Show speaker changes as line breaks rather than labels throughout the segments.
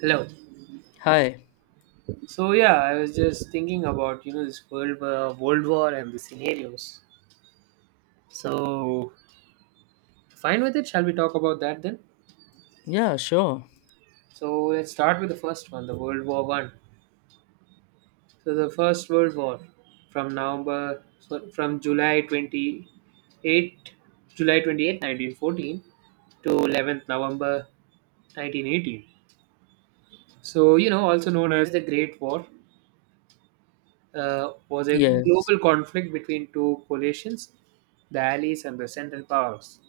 Hello.
Hi.
So yeah, I was just thinking about this world war and the scenarios. So fine with it. Shall we talk about that then?
Yeah, sure.
So let's start with the first one, the World War One. So the first World War, from November, so from July twenty eight, July 28th, 1914, to 11th November, 1918. So also known as the Great War was a
Yes.
global conflict between two coalitions, the Allies and the Central Powers.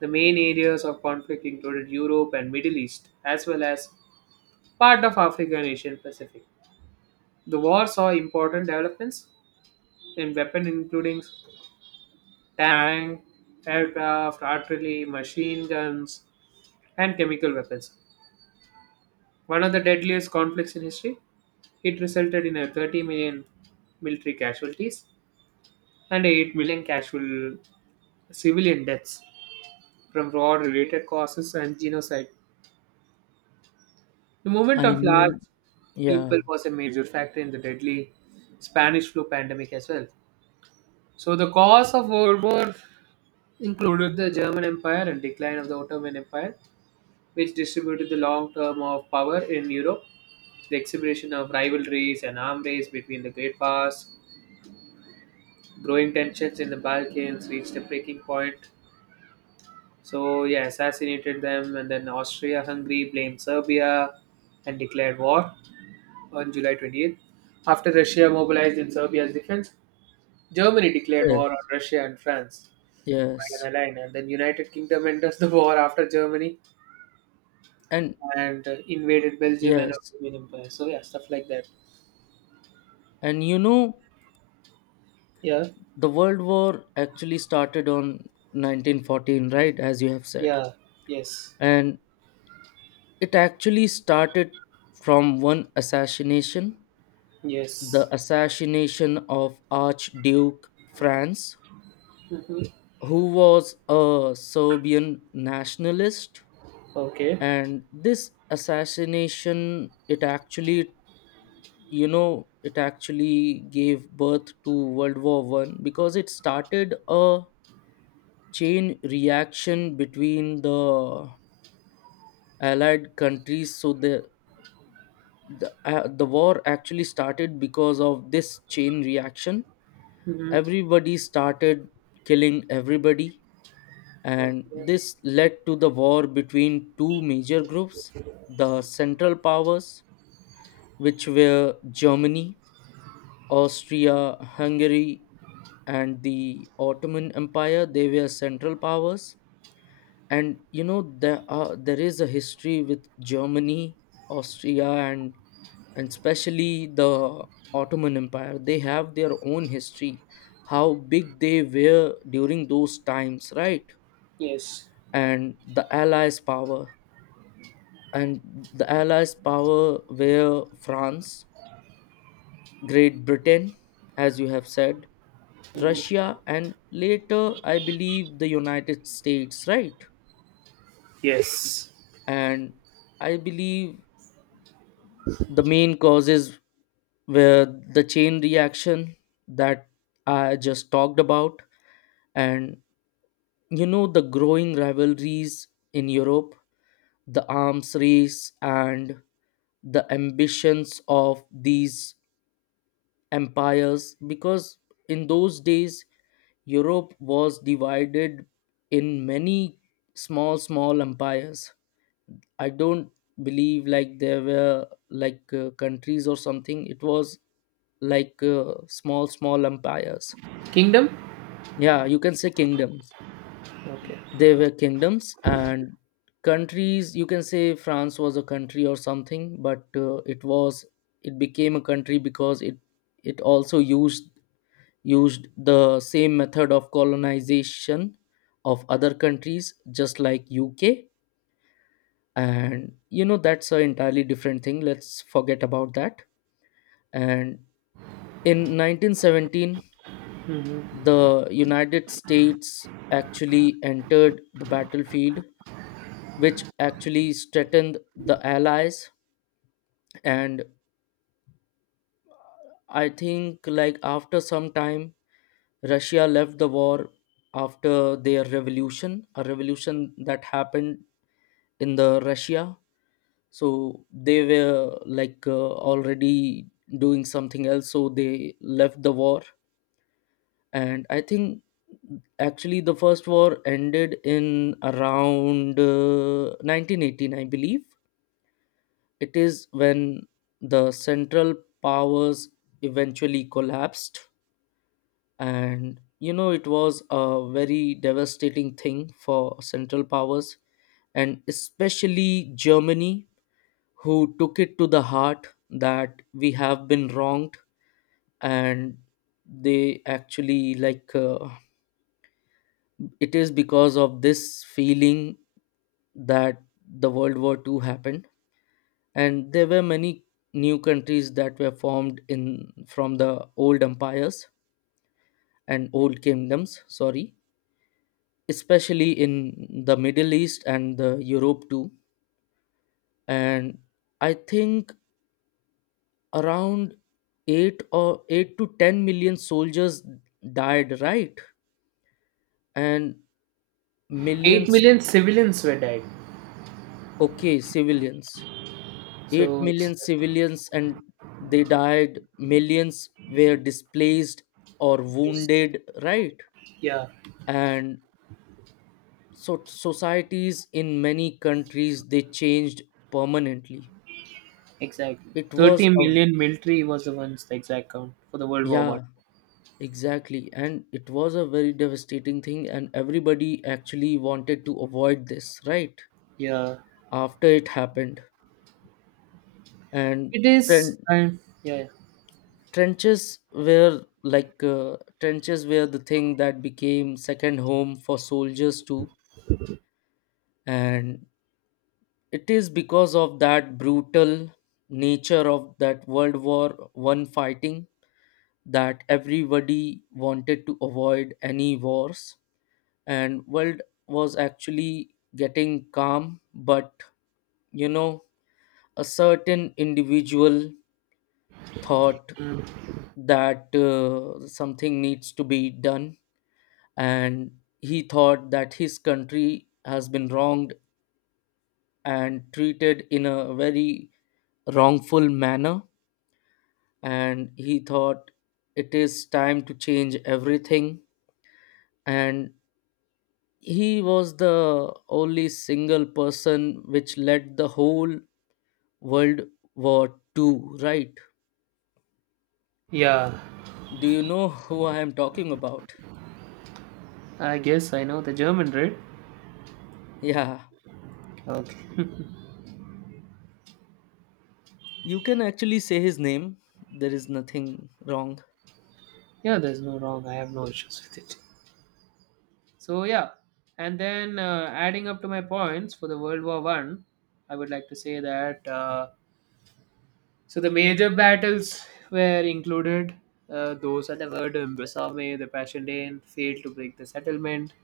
The main areas of conflict included Europe and Middle East, as well as part of Africa and Asian Pacific. The war saw important developments in weapons, including tank, aircraft, artillery, machine guns, and chemical weapons. One of the deadliest conflicts in history, it resulted in a 30 million military casualties and 8 million casual civilian deaths from war-related causes and genocide. The movement
I
of large
mean,
people
yeah.
was a major factor in the deadly Spanish flu pandemic as well. So the cause of World War included the German Empire and decline of the Ottoman Empire, which distributed the long term of power in Europe, the exhibition of rivalries and arm race between the great powers, growing tensions in the Balkans reached a breaking point. So, yeah, assassinated them, and then Austria Hungary blamed Serbia and declared war on July 28th. After Russia mobilized in Serbia's defense, Germany declared war on
Yes.
Russia and France by an
Yes.
alliance, and then United Kingdom enters the war after Germany
And
and invaded Belgium and
yes.
Ottoman Empire. So, yeah, stuff like that.
And
Yeah,
the World War actually started on 1914, right? As you have said.
yeah, yes,
And it actually started from one assassination,
yes.
the assassination of Archduke Franz,
hmm
who was a Serbian nationalist.
Okay.
And this assassination, it actually gave birth to World War I because it started a chain reaction between the allied countries. So the war actually started because of this chain reaction.
Hmm.
Everybody started killing everybody, and
Okay.
this led to the war between two major groups: the central powers, which were Germany, Austria, Hungary, and the Ottoman Empire. They were central powers, and there is a history with Germany, Austria, and especially the Ottoman Empire. They have their own history, how big they were during those times, right?
Yes.
And the Allies' power and the Allies' power were France, Great Britain, as you have said, Russia, and later, I believe, the United States, right?
Yes.
And I believe the main causes were the chain reaction that I just talked about, and the growing rivalries in Europe, the arms race, and the ambitions of these empires, because in those days Europe was divided in many small empires. I don't believe like there were like countries or something. It was like small empires.
Kingdom?
Yeah, you can say kingdoms.
Okay.
They were kingdoms and countries. You can say France was a country or something, but it became a country because it also used the same method of colonization of other countries, just like UK. And that's a entirely different thing. Let's forget about that. And in 1917,
hmm
the United States actually entered the battlefield, which actually threatened the allies. And I think like after some time, Russia left the war after their revolution, a revolution that happened in the Russia. So they were like already doing something else, so they left the war. And I think actually the first war ended in around 1918, I believe. It is when the Central Powers eventually collapsed. And it was a very devastating thing for Central Powers, and especially Germany, who took it to the heart that we have been wronged. And they actually like it is because of this feeling that the World War II happened. And there were many new countries that were formed in from the old empires and old kingdoms, sorry, especially in the Middle East and the Europe too. And I think around 8 or 8 to 10 million soldiers died, right? And
8
millions,
million civilians were dead.
okay, civilians. Eight
So
million civilians, and they died. Millions were displaced or
it's-
wounded, right?
yeah,
And so societies in many countries, they changed permanently.
exactly.
It was
30
a
million military was the ones the exact count for the World War One.
Yeah. Exactly, and it was a very devastating thing, and everybody actually wanted to avoid this, right?
Yeah,
After it happened. And
it is.
tren-
And yeah,
trenches were the thing that became second home for soldiers too. And it is because of that brutal nature of that World War I fighting that everybody wanted to avoid any wars. And world was actually getting calm, but you know a certain individual thought
mm,
that something needs to be done. And he thought that his country has been wronged and treated in a very wrongful manner, and he thought it is time to change everything. And he was the only single person which led the whole World War II, right?
yeah.
Do you know who I am talking about?
I guess I know the German, right?
Yeah,
Okay.
you can actually say his name. There is nothing wrong.
Yeah, there's no wrong. I have no issues with it. So yeah, and then adding up to my points for the World War One, I would like to say that. So the major battles were included. Those at the word Imbasame, the Passchendaele failed to break the settlement.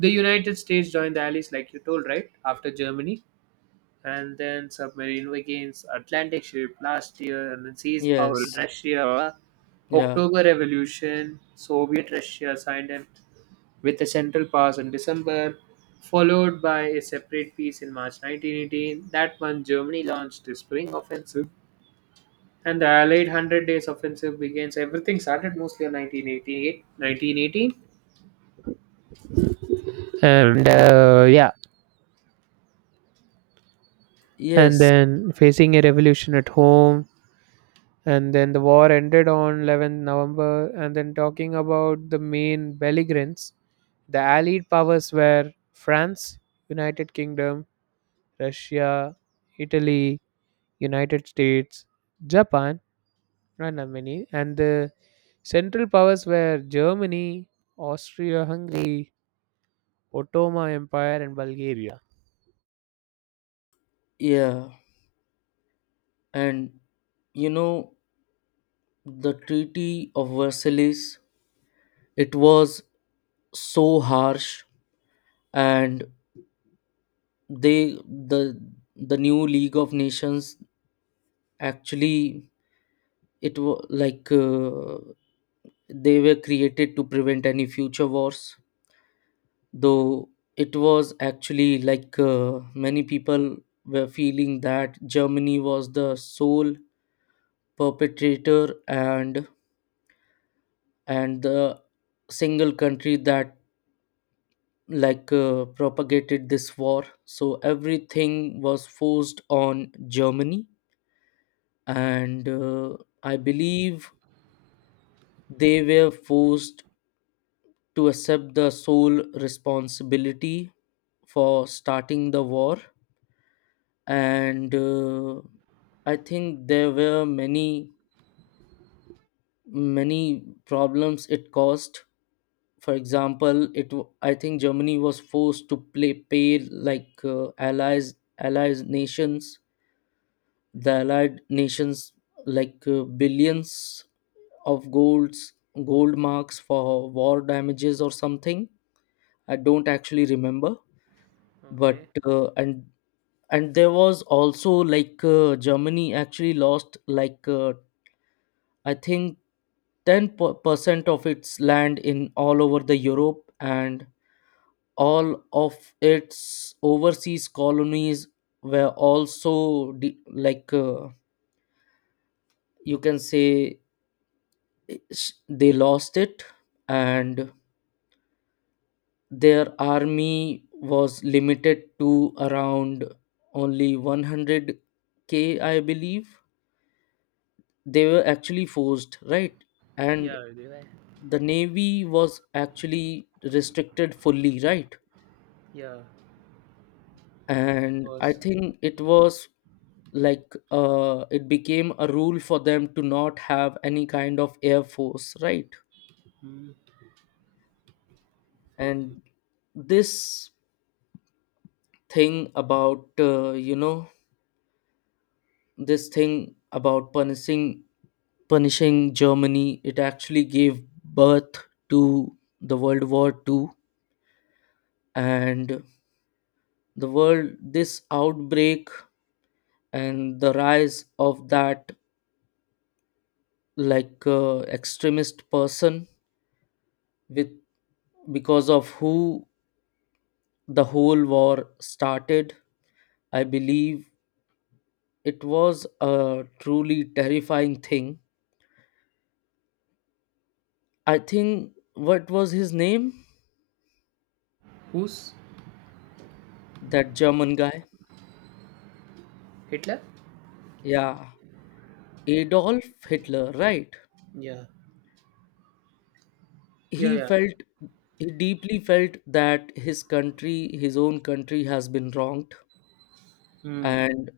The United States joined the Allies, like you told, right after Germany, and then submarine against Atlantic ship last year, and then seized power in
Yes,
Russia.
yeah,
October Revolution, Soviet Russia signed it with the Central Pass in December, followed by a separate peace in March 1918. That month, Germany launched the Spring Offensive and the Allied Hundred Days Offensive begins. Everything started mostly in 1918, and yeah, and
yes,
then facing a revolution at home, and then the war ended on 11th November, and then talking about the main belligerents, the Allied powers were France, United Kingdom, Russia, Italy, United States, Japan, and many, and the central powers were Germany, Austria-Hungary, Ottoman Empire and Bulgaria.
yeah. And you know, the Treaty of Versailles, it was so harsh, and they, the, the new League of Nations, actually, it was like they were created to prevent any future wars. Though it was actually like many people were feeling that Germany was the sole perpetrator, and the single country that like propagated this war, so everything was forced on Germany. And I believe they were forced to accept the sole responsibility for starting the war. And I think there were many problems it caused. For example, I think Germany was forced to play pay like allies allies nations the allied nations like billions of gold marks for war damages or something. I don't actually remember, but
Okay.
and there was also like Germany actually lost like I think 10% of its land in all over the Europe. And all of its overseas colonies were also like you can say, they lost it. And their army was limited to around only 100K, I believe. They were actually forced, right? And
Yeah, they were.
the navy was actually restricted fully, right?
Yeah, of
And I
course.
think it was like it became a rule for them to not have any kind of air force, right?
Mm.
And this thing about you know this thing about punishing Germany, it actually gave birth to the World War II. And the world, this outbreak and the rise of that like extremist person, with because of who the whole war started, I believe it was a truly terrifying thing. I think, what was his name,
Who's
that German guy?
Hitler?
Yeah, Adolf Hitler, right?
Yeah. Yeah,
he
yeah.
felt he deeply felt that his country, his own country, has been wronged,
Hmm.
and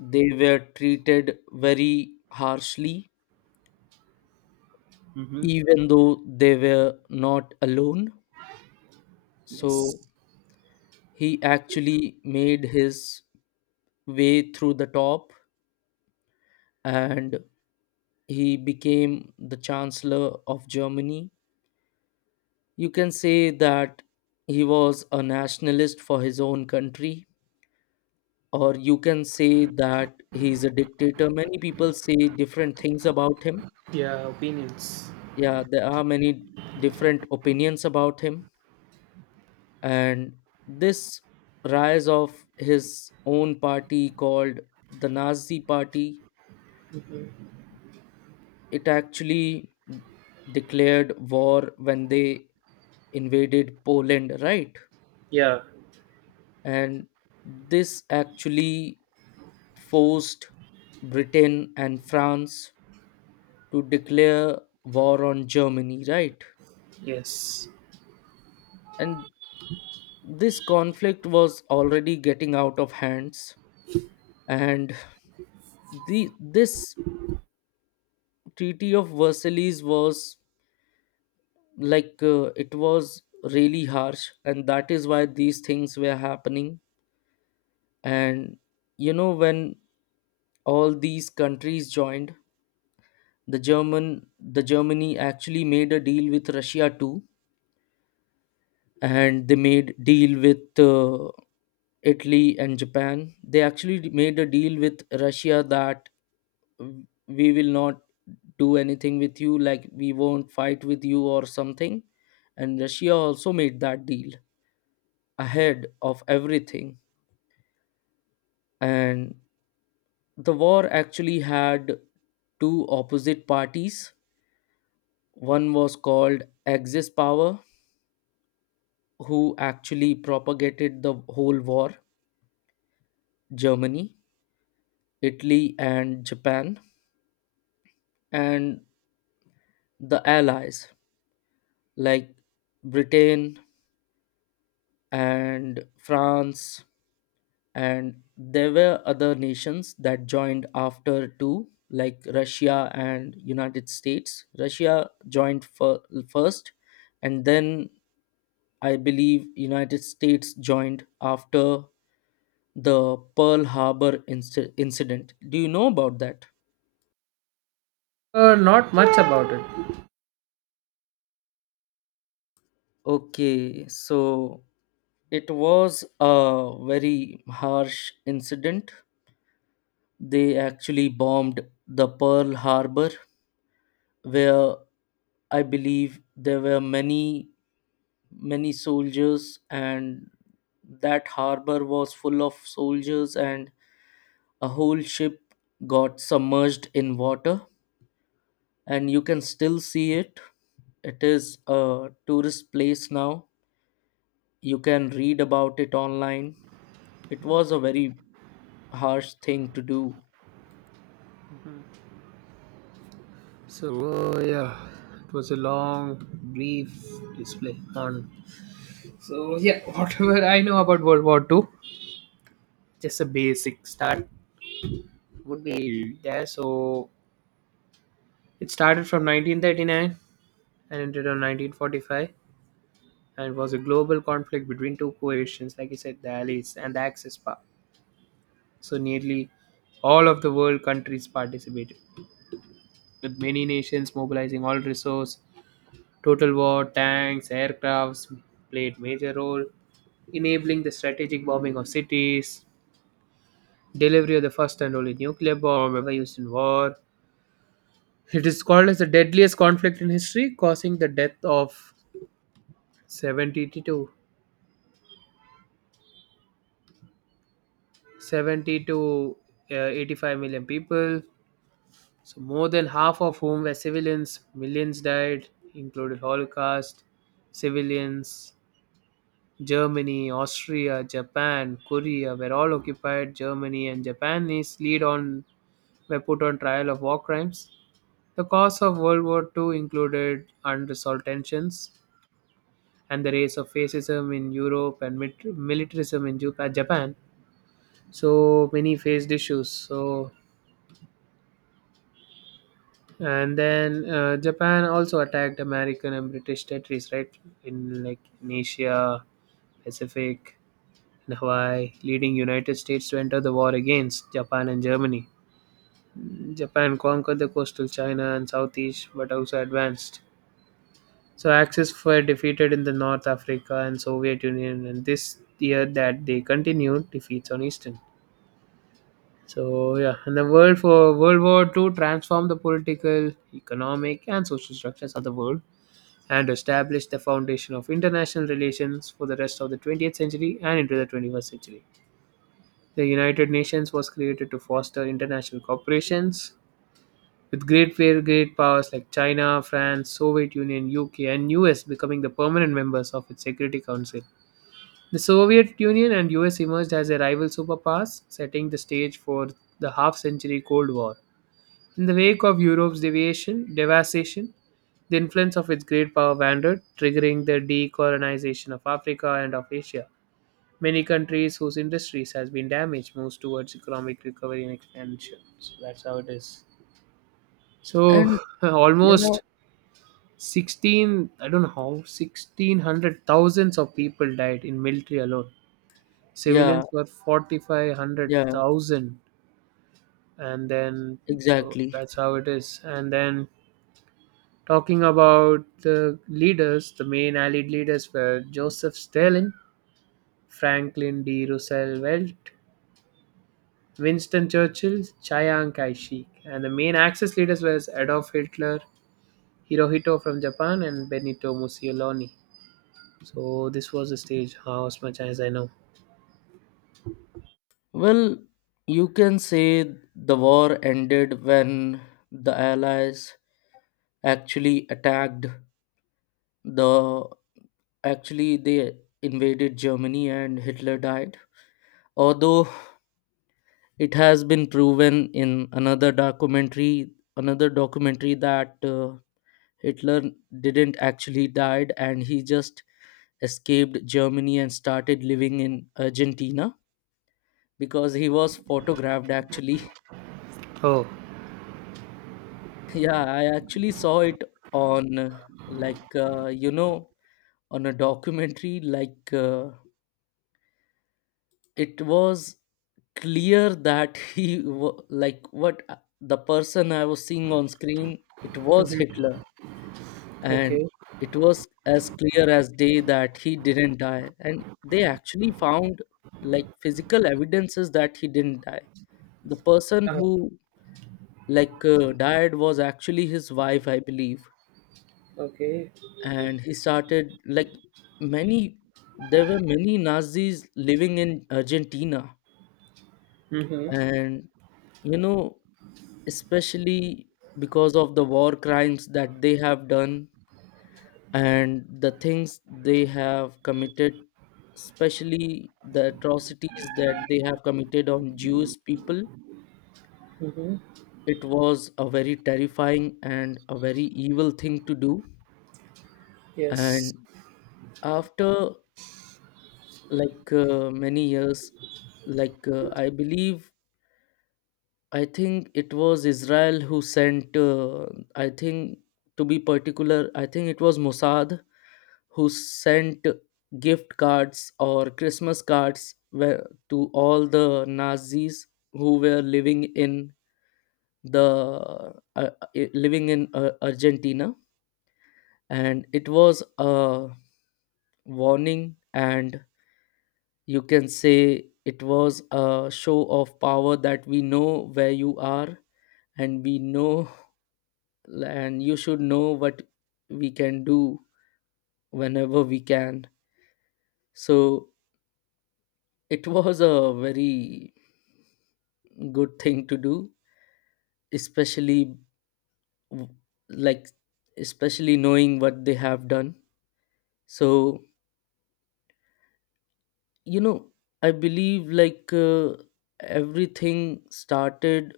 they were treated very harshly,
Mm-hmm.
even though they were not alone.
Yes.
So he actually made his way through the top, and he became the Chancellor of Germany. You can say that he was a nationalist for his own country, or you can say that he's a dictator. Many people say different things about him.
Yeah, opinions.
Yeah, there are many different opinions about him. And this rise of his own party, called the Nazi party,
Mhm.
it actually declared war when they invaded Poland, right?
Yeah,
And this actually forced Britain and France to declare war on Germany, right?
yes.
And this conflict was already getting out of hands, and the this Treaty of Versailles was like it was really harsh, and that is why these things were happening. And when all these countries joined, the Germany actually made a deal with Russia too, and they made deal with Italy and Japan. They actually made a deal with Russia that we will not do anything with you, like we won't fight with you or something. And Russia also made that deal ahead of everything. And the war actually had two opposite parties. One was called axis power, who actually propagated the whole war: Germany, Italy, and Japan. And the Allies, like Britain and France. And there were other nations that joined after too, like Russia and United States. Russia joined first, and then I believe United States joined after the Pearl Harbor incident. Do you know about that?
Not much about it.
Okay, so it was a very harsh incident. They actually bombed the Pearl Harbor, where I believe there were many soldiers, and that harbor was full of soldiers. And a whole ship got submerged in water, and you can still see it. It is a tourist place now. You can read about it online. It was a very harsh thing to do.
So, yeah, it was a long, brief display on. So, yeah, whatever I know about World War Two, just a basic start would be there. So, it started from 1939 and ended on 1945 and was a global conflict between two coalitions, like I said, the Allies and the Axis power. So nearly all of the world countries participated, with many nations mobilizing all resource. Total war, tanks, aircrafts played major role, enabling the strategic bombing of cities, delivery of the first and only nuclear bomb ever used in war. It is called as the deadliest conflict in history, causing the death of 72 70 to 85 million people, so more than half of whom were civilians. Millions died, including Holocaust civilians. Germany, Austria, Japan, Korea were all occupied. Germany and Japanese lead on were put on trial of war crimes. The cause of World War Two included unresolved tensions and the rise of fascism in Europe and militarism in Japan. So many faced issues. So and then Japan also attacked American and British territories, right? In like in Asia, Pacific, and Hawaii, leading United States to enter the war against Japan and Germany. Japan conquered the coastal China and Southeast, but also advanced. So Axis were defeated in the North Africa and Soviet Union, and this year that they continued defeats on Eastern. So yeah, and the world for World War Two transformed the political, economic, and social structures of the world and established the foundation of international relations for the rest of the 20th century and into the 21st century. The United Nations was created to foster international cooperations with great powers like China, France, Soviet Union, UK and US becoming the permanent members of its Security Council. The Soviet Union and US emerged as a rival superpowers, setting the stage for the half century Cold War. In the wake of Europe's deviation, devastation, the influence of its great power wandered, triggering the decolonization of Africa and of Asia. Many countries whose industries has been damaged moves towards economic recovery and expansion. So that's how it is. So
And yeah,
almost 16, I don't know how, 1600 thousands of people died in military alone.
yeah,
Civilians were forty-five hundred
yeah,
thousand, and then so
exactly.
that's how it is and then talking about the leaders, the main Allied leaders were Joseph Stalin, Franklin D. Roosevelt, Winston Churchill, Chiang Kai-shek, and the main Axis leaders were Adolf Hitler, Hirohito from Japan, and Benito Mussolini. So this was the stage, how as much as I know.
Well, you can say the war ended when the allies actually attacked the actually they invaded Germany and Hitler died. Although it has been proven in another documentary, that Hitler didn't actually died, and he just escaped Germany and started living in Argentina because he was photographed actually.
Oh,
Yeah, I actually saw it on like on a documentary it was clear that he wa- like what the person I was seeing on screen, it was
Mhm.
Hitler.
okay,
And it was as clear as day that he didn't die, and they actually found like physical evidences that he didn't die. The person
uh
who died was actually his wife, I believe.
okay,
And he started like many, there were many Nazis living in Argentina.
mm-hmm.
And you know, especially because of the war crimes that they have done and the things they have committed, especially the atrocities that they have committed on Jewish people.
Mm-hmm.
It was a very terrifying and a very evil thing to do.
Yes,
And after many years, I believe, I think it was Israel who sent, I think, to be particular, I think it was Mossad who sent gift cards or Christmas cards where, to all the Nazis who were living in the uh, living in Argentina. And it was a warning, and you can say it was a show of power that we know where you are, and we know, and you should know what we can do whenever we can. So it was a very good thing to do, especially w- like especially knowing what they have done. So you know, I believe everything started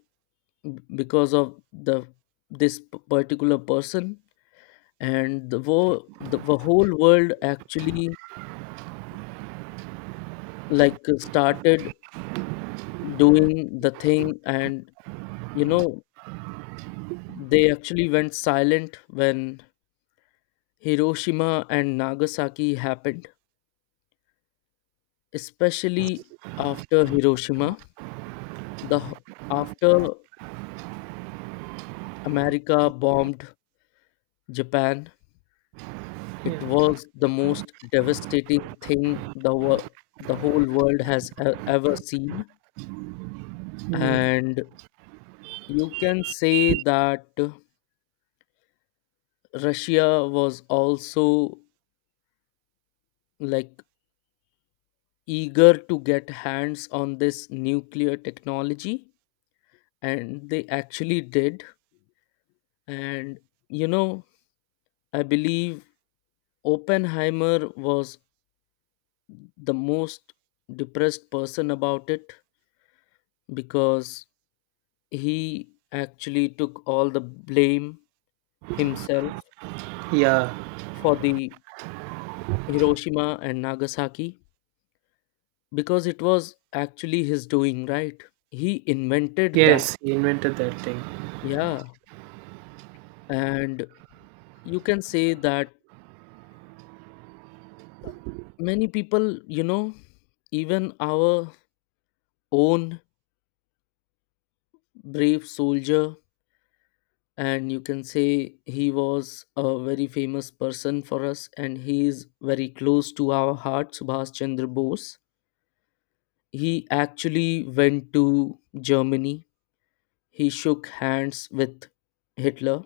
because of the, this particular person. And the, the whole world actually started doing the thing. And you know, they actually went silent when Hiroshima and Nagasaki happened. Especially after Hiroshima, the h- after America bombed Japan, it
yeah,
was the most devastating thing the the whole world has ever seen.
mm,
And you can say that Russia was also like eager to get hands on this nuclear technology, and they actually did. And you know, I believe Oppenheimer was the most depressed person about it, because he actually took all the blame himself
yeah,
for the Hiroshima and Nagasaki, because it was actually his doing, right? He invented that.
yes, he invented that thing.
Yeah. And you can say that many people, you know, even our own brave soldier, and you can say he was a very famous person for us and he is very close to our heart, Subhash Chandra Bose, he actually went to Germany, he shook hands with Hitler,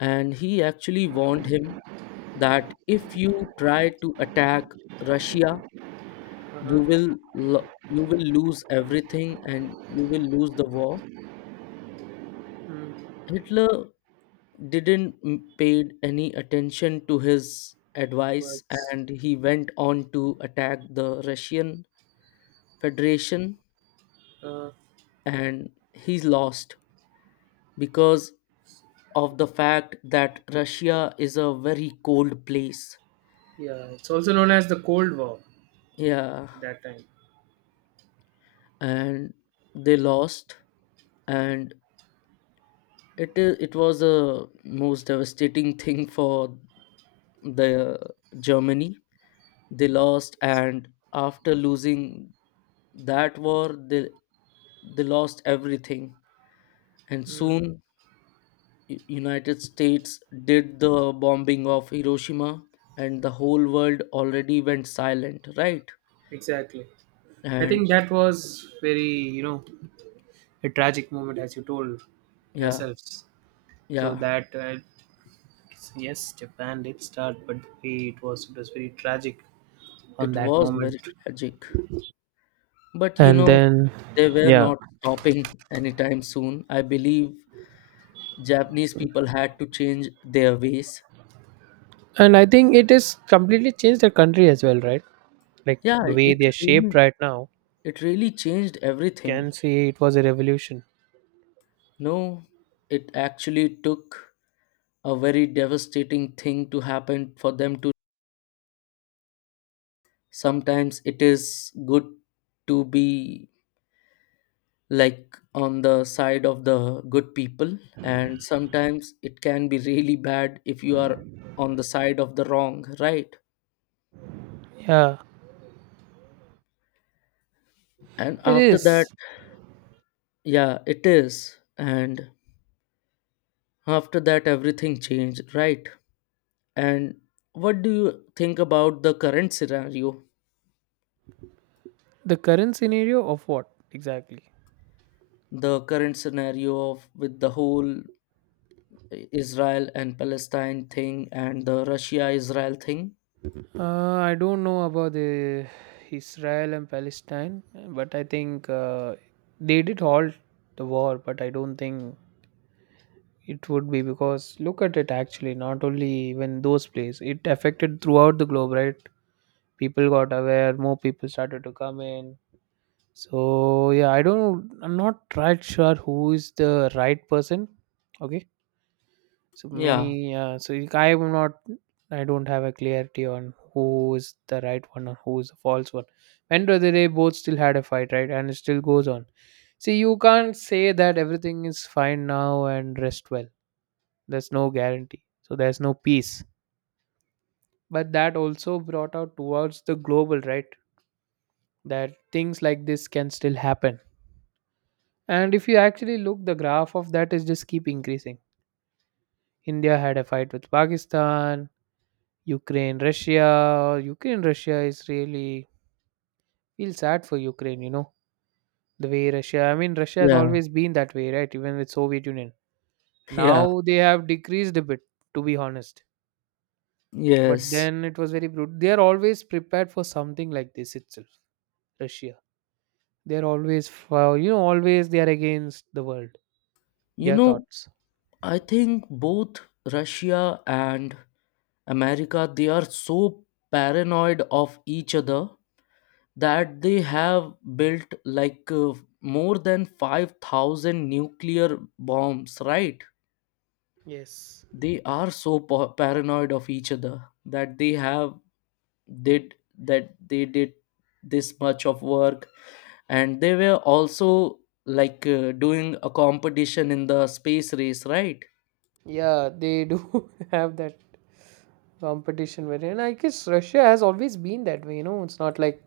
and he actually warned him that if you try to attack Russia, you
Uh-huh.
will you will lose everything and you will lose the war.
Mm.
Hitler didn't paid any attention to his advice,
Words.
and he went on to attack the Russian Federation.
Uh,
And he lost because of the fact that Russia is a very cold place.
yeah, it's also known as the Cold War
Yeah.
at that time.
And they lost. And it was a most devastating thing for the Germany. They lost, and after losing that war, they lost everything. And
Mm,
soon, United States did the bombing of Hiroshima, and the whole world already went silent, right?
exactly. I think
And
that was very, a tragic moment, as you told
yeah,
yourselves. So
yeah,
that yes, Japan did start, but the way it was very tragic on
it
that
was very
moment.
tragic. But you
And
know,
then,
they were
yeah,
not stopping anytime soon. I believe Japanese people had to change their ways.
and I think it has completely changed the country as well, right? Like
Yeah,
the way they are shaped right now,
it really changed
can
everything.
say it was a revolution.
No, it actually took a very devastating thing to happen for them to, sometimes it is good to be like on the side of the good people, and sometimes it can be really bad if you are on the side of the wrong, right?
Yeah,
And
it
after
is.
that, yeah, it is. And after that, everything changed, right? And what do you think about the current scenario?
The current scenario of what exactly?
The current scenario of, with the whole Israel and Palestine thing and the Russia Israel thing.
I don't know about the Israel and Palestine, but I think they did halt the war. But I don't think it would be because look at it actually, not only even those places, it affected throughout the globe, right? People got aware, more people started to come in. So yeah, I don't know, I'm not right sure who is the right person. Okay, so
Yeah,
many, I'm not, I don't have a clarity on who is the right one or who is the false one. End of the day, both still had a fight, right? And it still goes on. See, you can't say that everything is fine now and rest well. There's no guarantee. So there's no peace. But that also brought out towards the global, right? That things like this can still happen. And if you actually look, the graph of that is just keep increasing. India had a fight with Pakistan, Ukraine, Russia, Ukraine, Russia is really feel sad for Ukraine, the way Russia, I mean, Russia has
yeah,
always been that way, right? Even with Soviet Union.
yeah,
Now they have decreased a bit, to be honest. But
yes.
then it was very brutal. They are always prepared for something like this itself, Russia. They are always, for, always they are against the world,
You
their
know,
thoughts.
I think both Russia and America, they are so paranoid of each other that they have built more than 5,000 nuclear bombs, right?
Yes.
They are so paranoid of each other that they have did that they did this much of work. And they were also doing a competition in the space race, right?
Yeah, they do have that competition wherein I guess Russia has always been that way. It's not like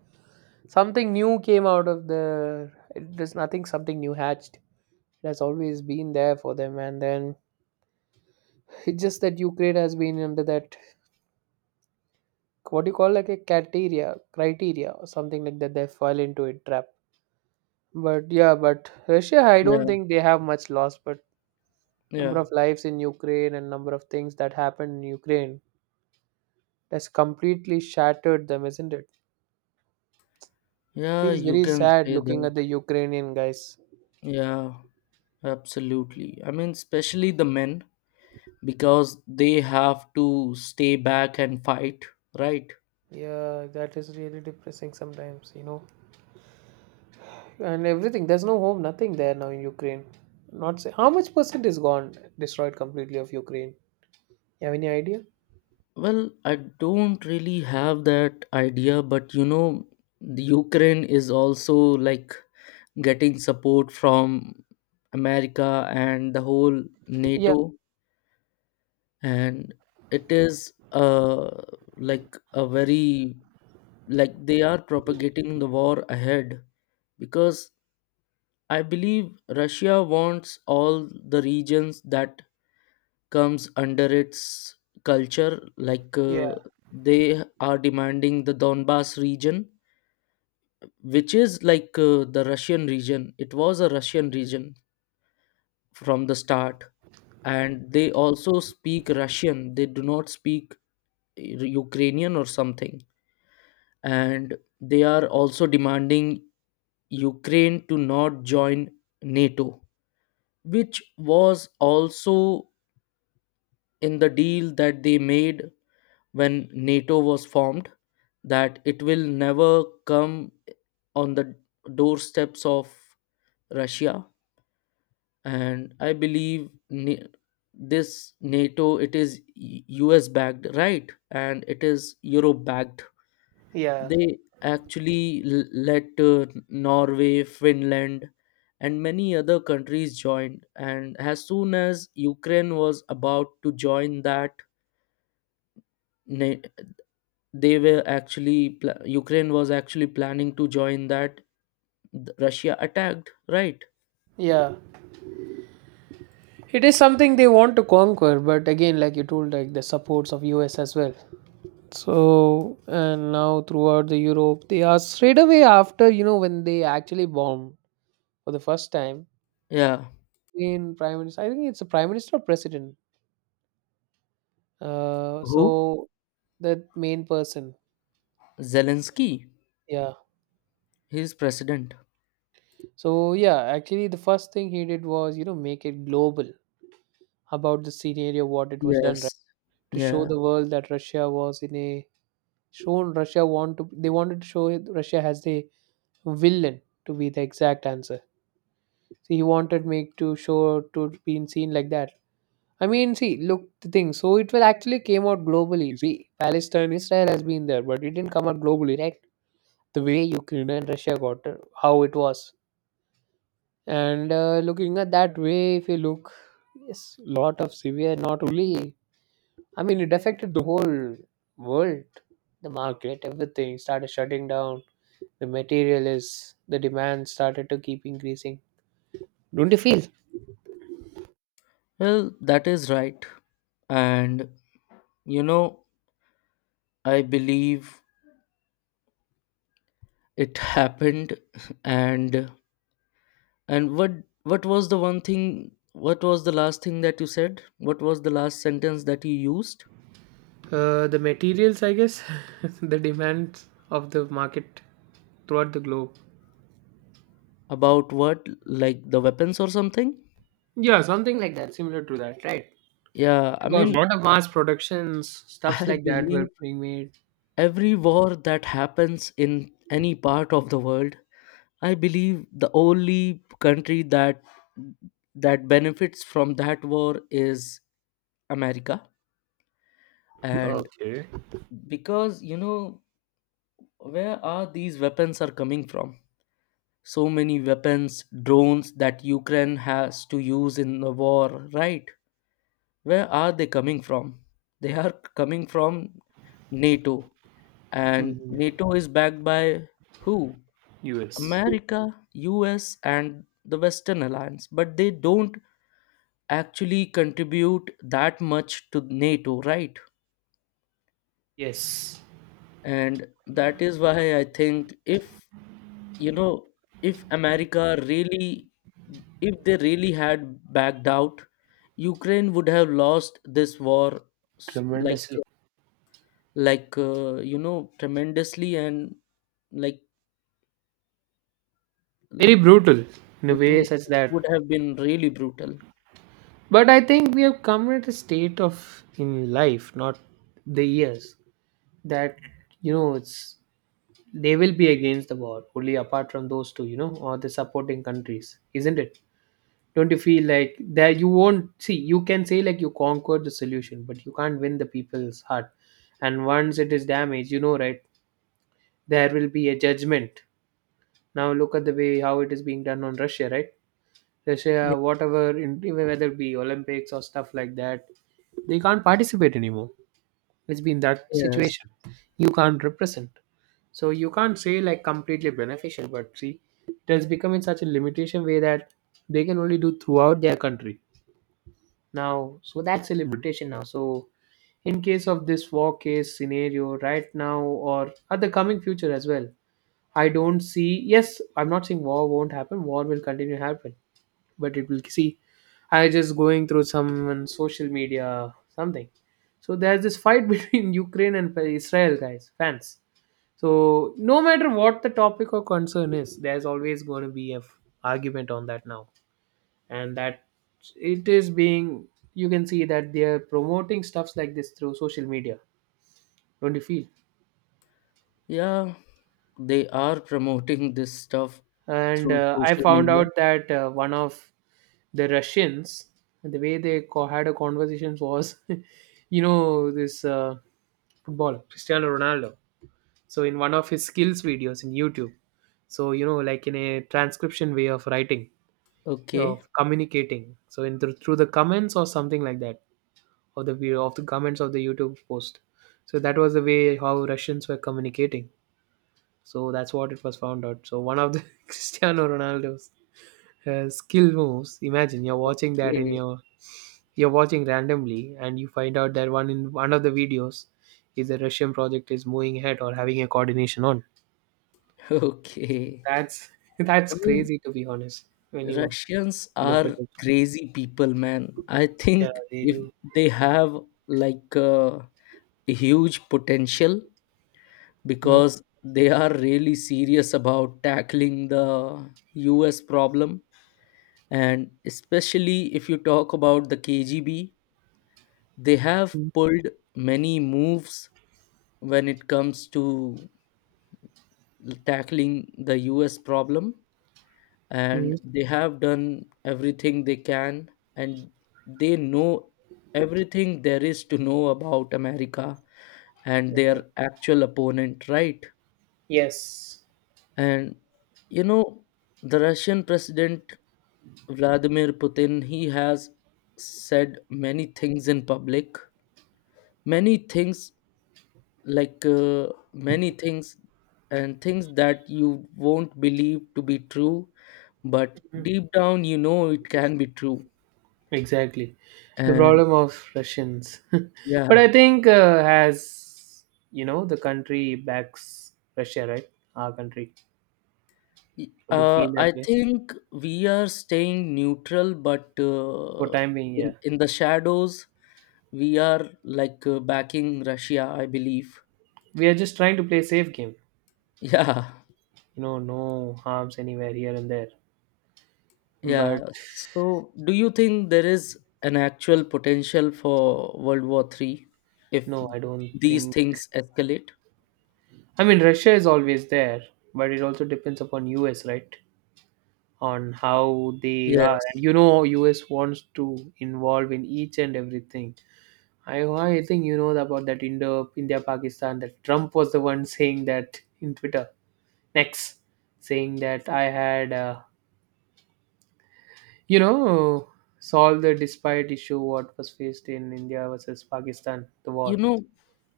something new came out of the it, there's nothing something new hatched. It has always been there for them, and then it's just that Ukraine has been under that what do you call like a criteria or something like that. They fall into a trap. But yeah, but Russia, I don't
Yeah,
think they have much loss. But number
yeah,
of lives in Ukraine and number of things that happened in Ukraine has completely shattered them, isn't it?
yeah,
Feels
you
very
can
sad
say
looking
that.
at the Ukrainian guys.
Yeah, absolutely. I mean, especially the men, because they have to stay back and fight, right?
Yeah, that is really depressing sometimes. And everything. There's no home, nothing there now in Ukraine. Not say how much percent is gone, destroyed completely of Ukraine. You have any idea?
Well, I don't really have that idea, but you know, the Ukraine is also like getting support from America and the whole
Yeah,
NATO. And it is uh, like a very, like they are propagating the war ahead, because I believe Russia wants all the regions that comes under its culture,
yeah,
they are demanding the Donbas region, which is like the russian region it was a Russian region from the start. And they also speak Russian, they do not speak Ukrainian or something. And they are also demanding Ukraine to not join NATO, which was also in the deal that they made when NATO was formed, that it will never come on the doorsteps of Russia. And I believe this NATO, it is US backed, right? And it is Euro backed.
yeah,
They actually let Norway, Finland, and many other countries join. And as soon as Ukraine was about to join that, na- they were actually pla- Ukraine was actually planning to join that. Russia attacked, right?
yeah. It is something they want to conquer, but again, like you told, like the supports of US as well. So and now throughout the Europe, they are straight away after when they actually bombed for the first time.
Yeah.
In prime minister, I think it's a prime minister or president.
Who?
So the main person,
Zelensky.
yeah.
He's president.
So yeah, actually the first thing he did was, make it global about the scenario what it was done, right?
Yes.
To show
Yeah.
the world that Russia was in a shown Russia want to they wanted to show it- Russia as the villain to be the exact answer. So he wanted make to show to being seen like that. I mean, see, look the thing. So it will actually came out globally. See, Palestine, Israel has been there, but it didn't come out globally, right? The way Ukraine and Russia got it, how it was. And looking at that way, if you look, yes, lot of severe, not only, I mean, it affected the whole world, the market, everything started shutting down. The material is, the demand started to keep increasing. Don't you feel?
Well, that is right. And you know, I believe it happened. And And what what was the one thing, what was the last thing that you said? What was the last sentence that you used
The materials, I guess, the demands of the market throughout the globe.
about, what, like the weapons or something?
Yeah, something like that, similar to that, right?
Yeah, I
Because
mean,
lot of mass productions, stuffs
I
like that were
believe
being made.
every war that happens in any part of the world, I believe the only country that benefits from that war is America. And
Okay.
because you know, where are these weapons are coming from? So many weapons, drones that Ukraine has to use in the war, right? Where are they coming from? They are coming from NATO. And
Mhm.
NATO is backed by who?
US.
America, US, and the Western Alliance. But they don't actually contribute that much to NATO, right?
Yes,
And that is why I think, if you know, if America really, if they really had backed out, Ukraine would have lost this war, like
tremendously.
you know, tremendously, and like l-
Very brutal in a
it
way such that.
would have been really brutal.
But I think we have come at a state of in life, not the years, that it's they will be against the war only apart from those two, or the supporting countries, isn't it? Don't you feel like that you won't see? You can say like you conquered the solution, but you can't win the people's heart. And once it is damaged, you know, right? There will be a judgment. Now look at the way how it is being done on Russia, right?
Ye-
Russia, whatever, in, even whether it be Olympics or stuff like that, they can't participate anymore. It's been that
yes,
situation. You can't represent. So you can't say like completely beneficial, but see, it has become in such a limitation way that they can only do throughout their country. Now, so that's a limitation now. So in case of this war case scenario right now or at the coming future as well, I don't see, yes, I'm not saying war won't happen, war will continue to happen, but it will see. I just going through some on social media, something. So there's this fight between Ukraine and Israel guys fans. So no matter what the topic or concern is, there's always going to be a f- argument on that now. And that, it is being, you can see that they are promoting stuffs like this through social media, don't you feel?
yeah, they are promoting this stuff
And
through
I
social
found
media.
out that one of the Russians, the way they co- had a conversation was, this football Cristiano Ronaldo. So in one of his skills videos in YouTube, so like in a transcription way of writing,
Okay,
of communicating. So in the, through the comments or something like that, or the video of the comments of the YouTube post. So that was the way how Russians were communicating. So that's what it was found out. So one of the Cristiano Ronaldo's skill moves. Imagine you're watching that in
okay,
your, you're watching randomly, and you find out that one in one of the videos is a Russian project is moving ahead or having a coordination on.
okay,
That's that's
I mean,
crazy to be honest. When you
Russians
look at
are
it,
crazy people, man. I
yeah,
think
they
if
do.
they have like uh, a huge potential,
Mm,
because they are really serious about tackling the US problem. And especially if you talk about the KGB, they have
mm,
pulled many moves when it comes to tackling the US problem. And
mm.
they have done everything they can. And they know everything there is to know about America and their actual opponent, right?
Yes,
And you know, the Russian president Vladimir Putin, he has said many things in public, many things, like uh, many things, and things that you won't believe to be true, but deep down you know it can be true.
exactly. The
And
problem of Russians, but I
yeah,
think as you know, the country backs Russia, right? Our country. Would you feel that
I
way
think we are staying neutral, but
for time being? Yeah.
in the shadows, we are backing Russia, I believe.
We are just trying to play safe game,
Yeah,
no harms anywhere here and there,
yeah.
but
So, do you think there is an actual potential for World War Three if
no, I don't
these
think.
things escalate?
I mean, Russia is always there, but it also depends upon US, right? On how they are, and
Yes.
US wants to involve in each and everything. I think you know about that indo India Pakistan, that Trump was the one saying that in Twitter next, saying that I had you know solve the despite issue what was faced in India versus Pakistan, the
You
war.
know,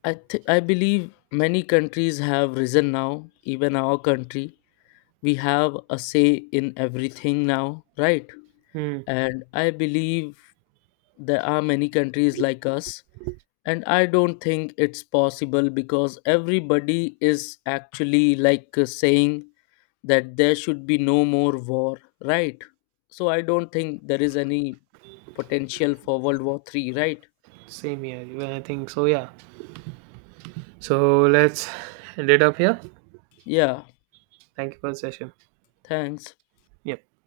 I believe many countries have risen now, even our country, we have a say in everything now, right?
Hmm.
And I believe there are many countries like us, and I don't think it's possible, because everybody is actually saying that there should be no more war, right? So I don't think there is any potential for world war 3, right?
Same here, even I think so. Yeah. So let's end it up here.
Yeah,
Thank you for the session.
thanks.
Yep.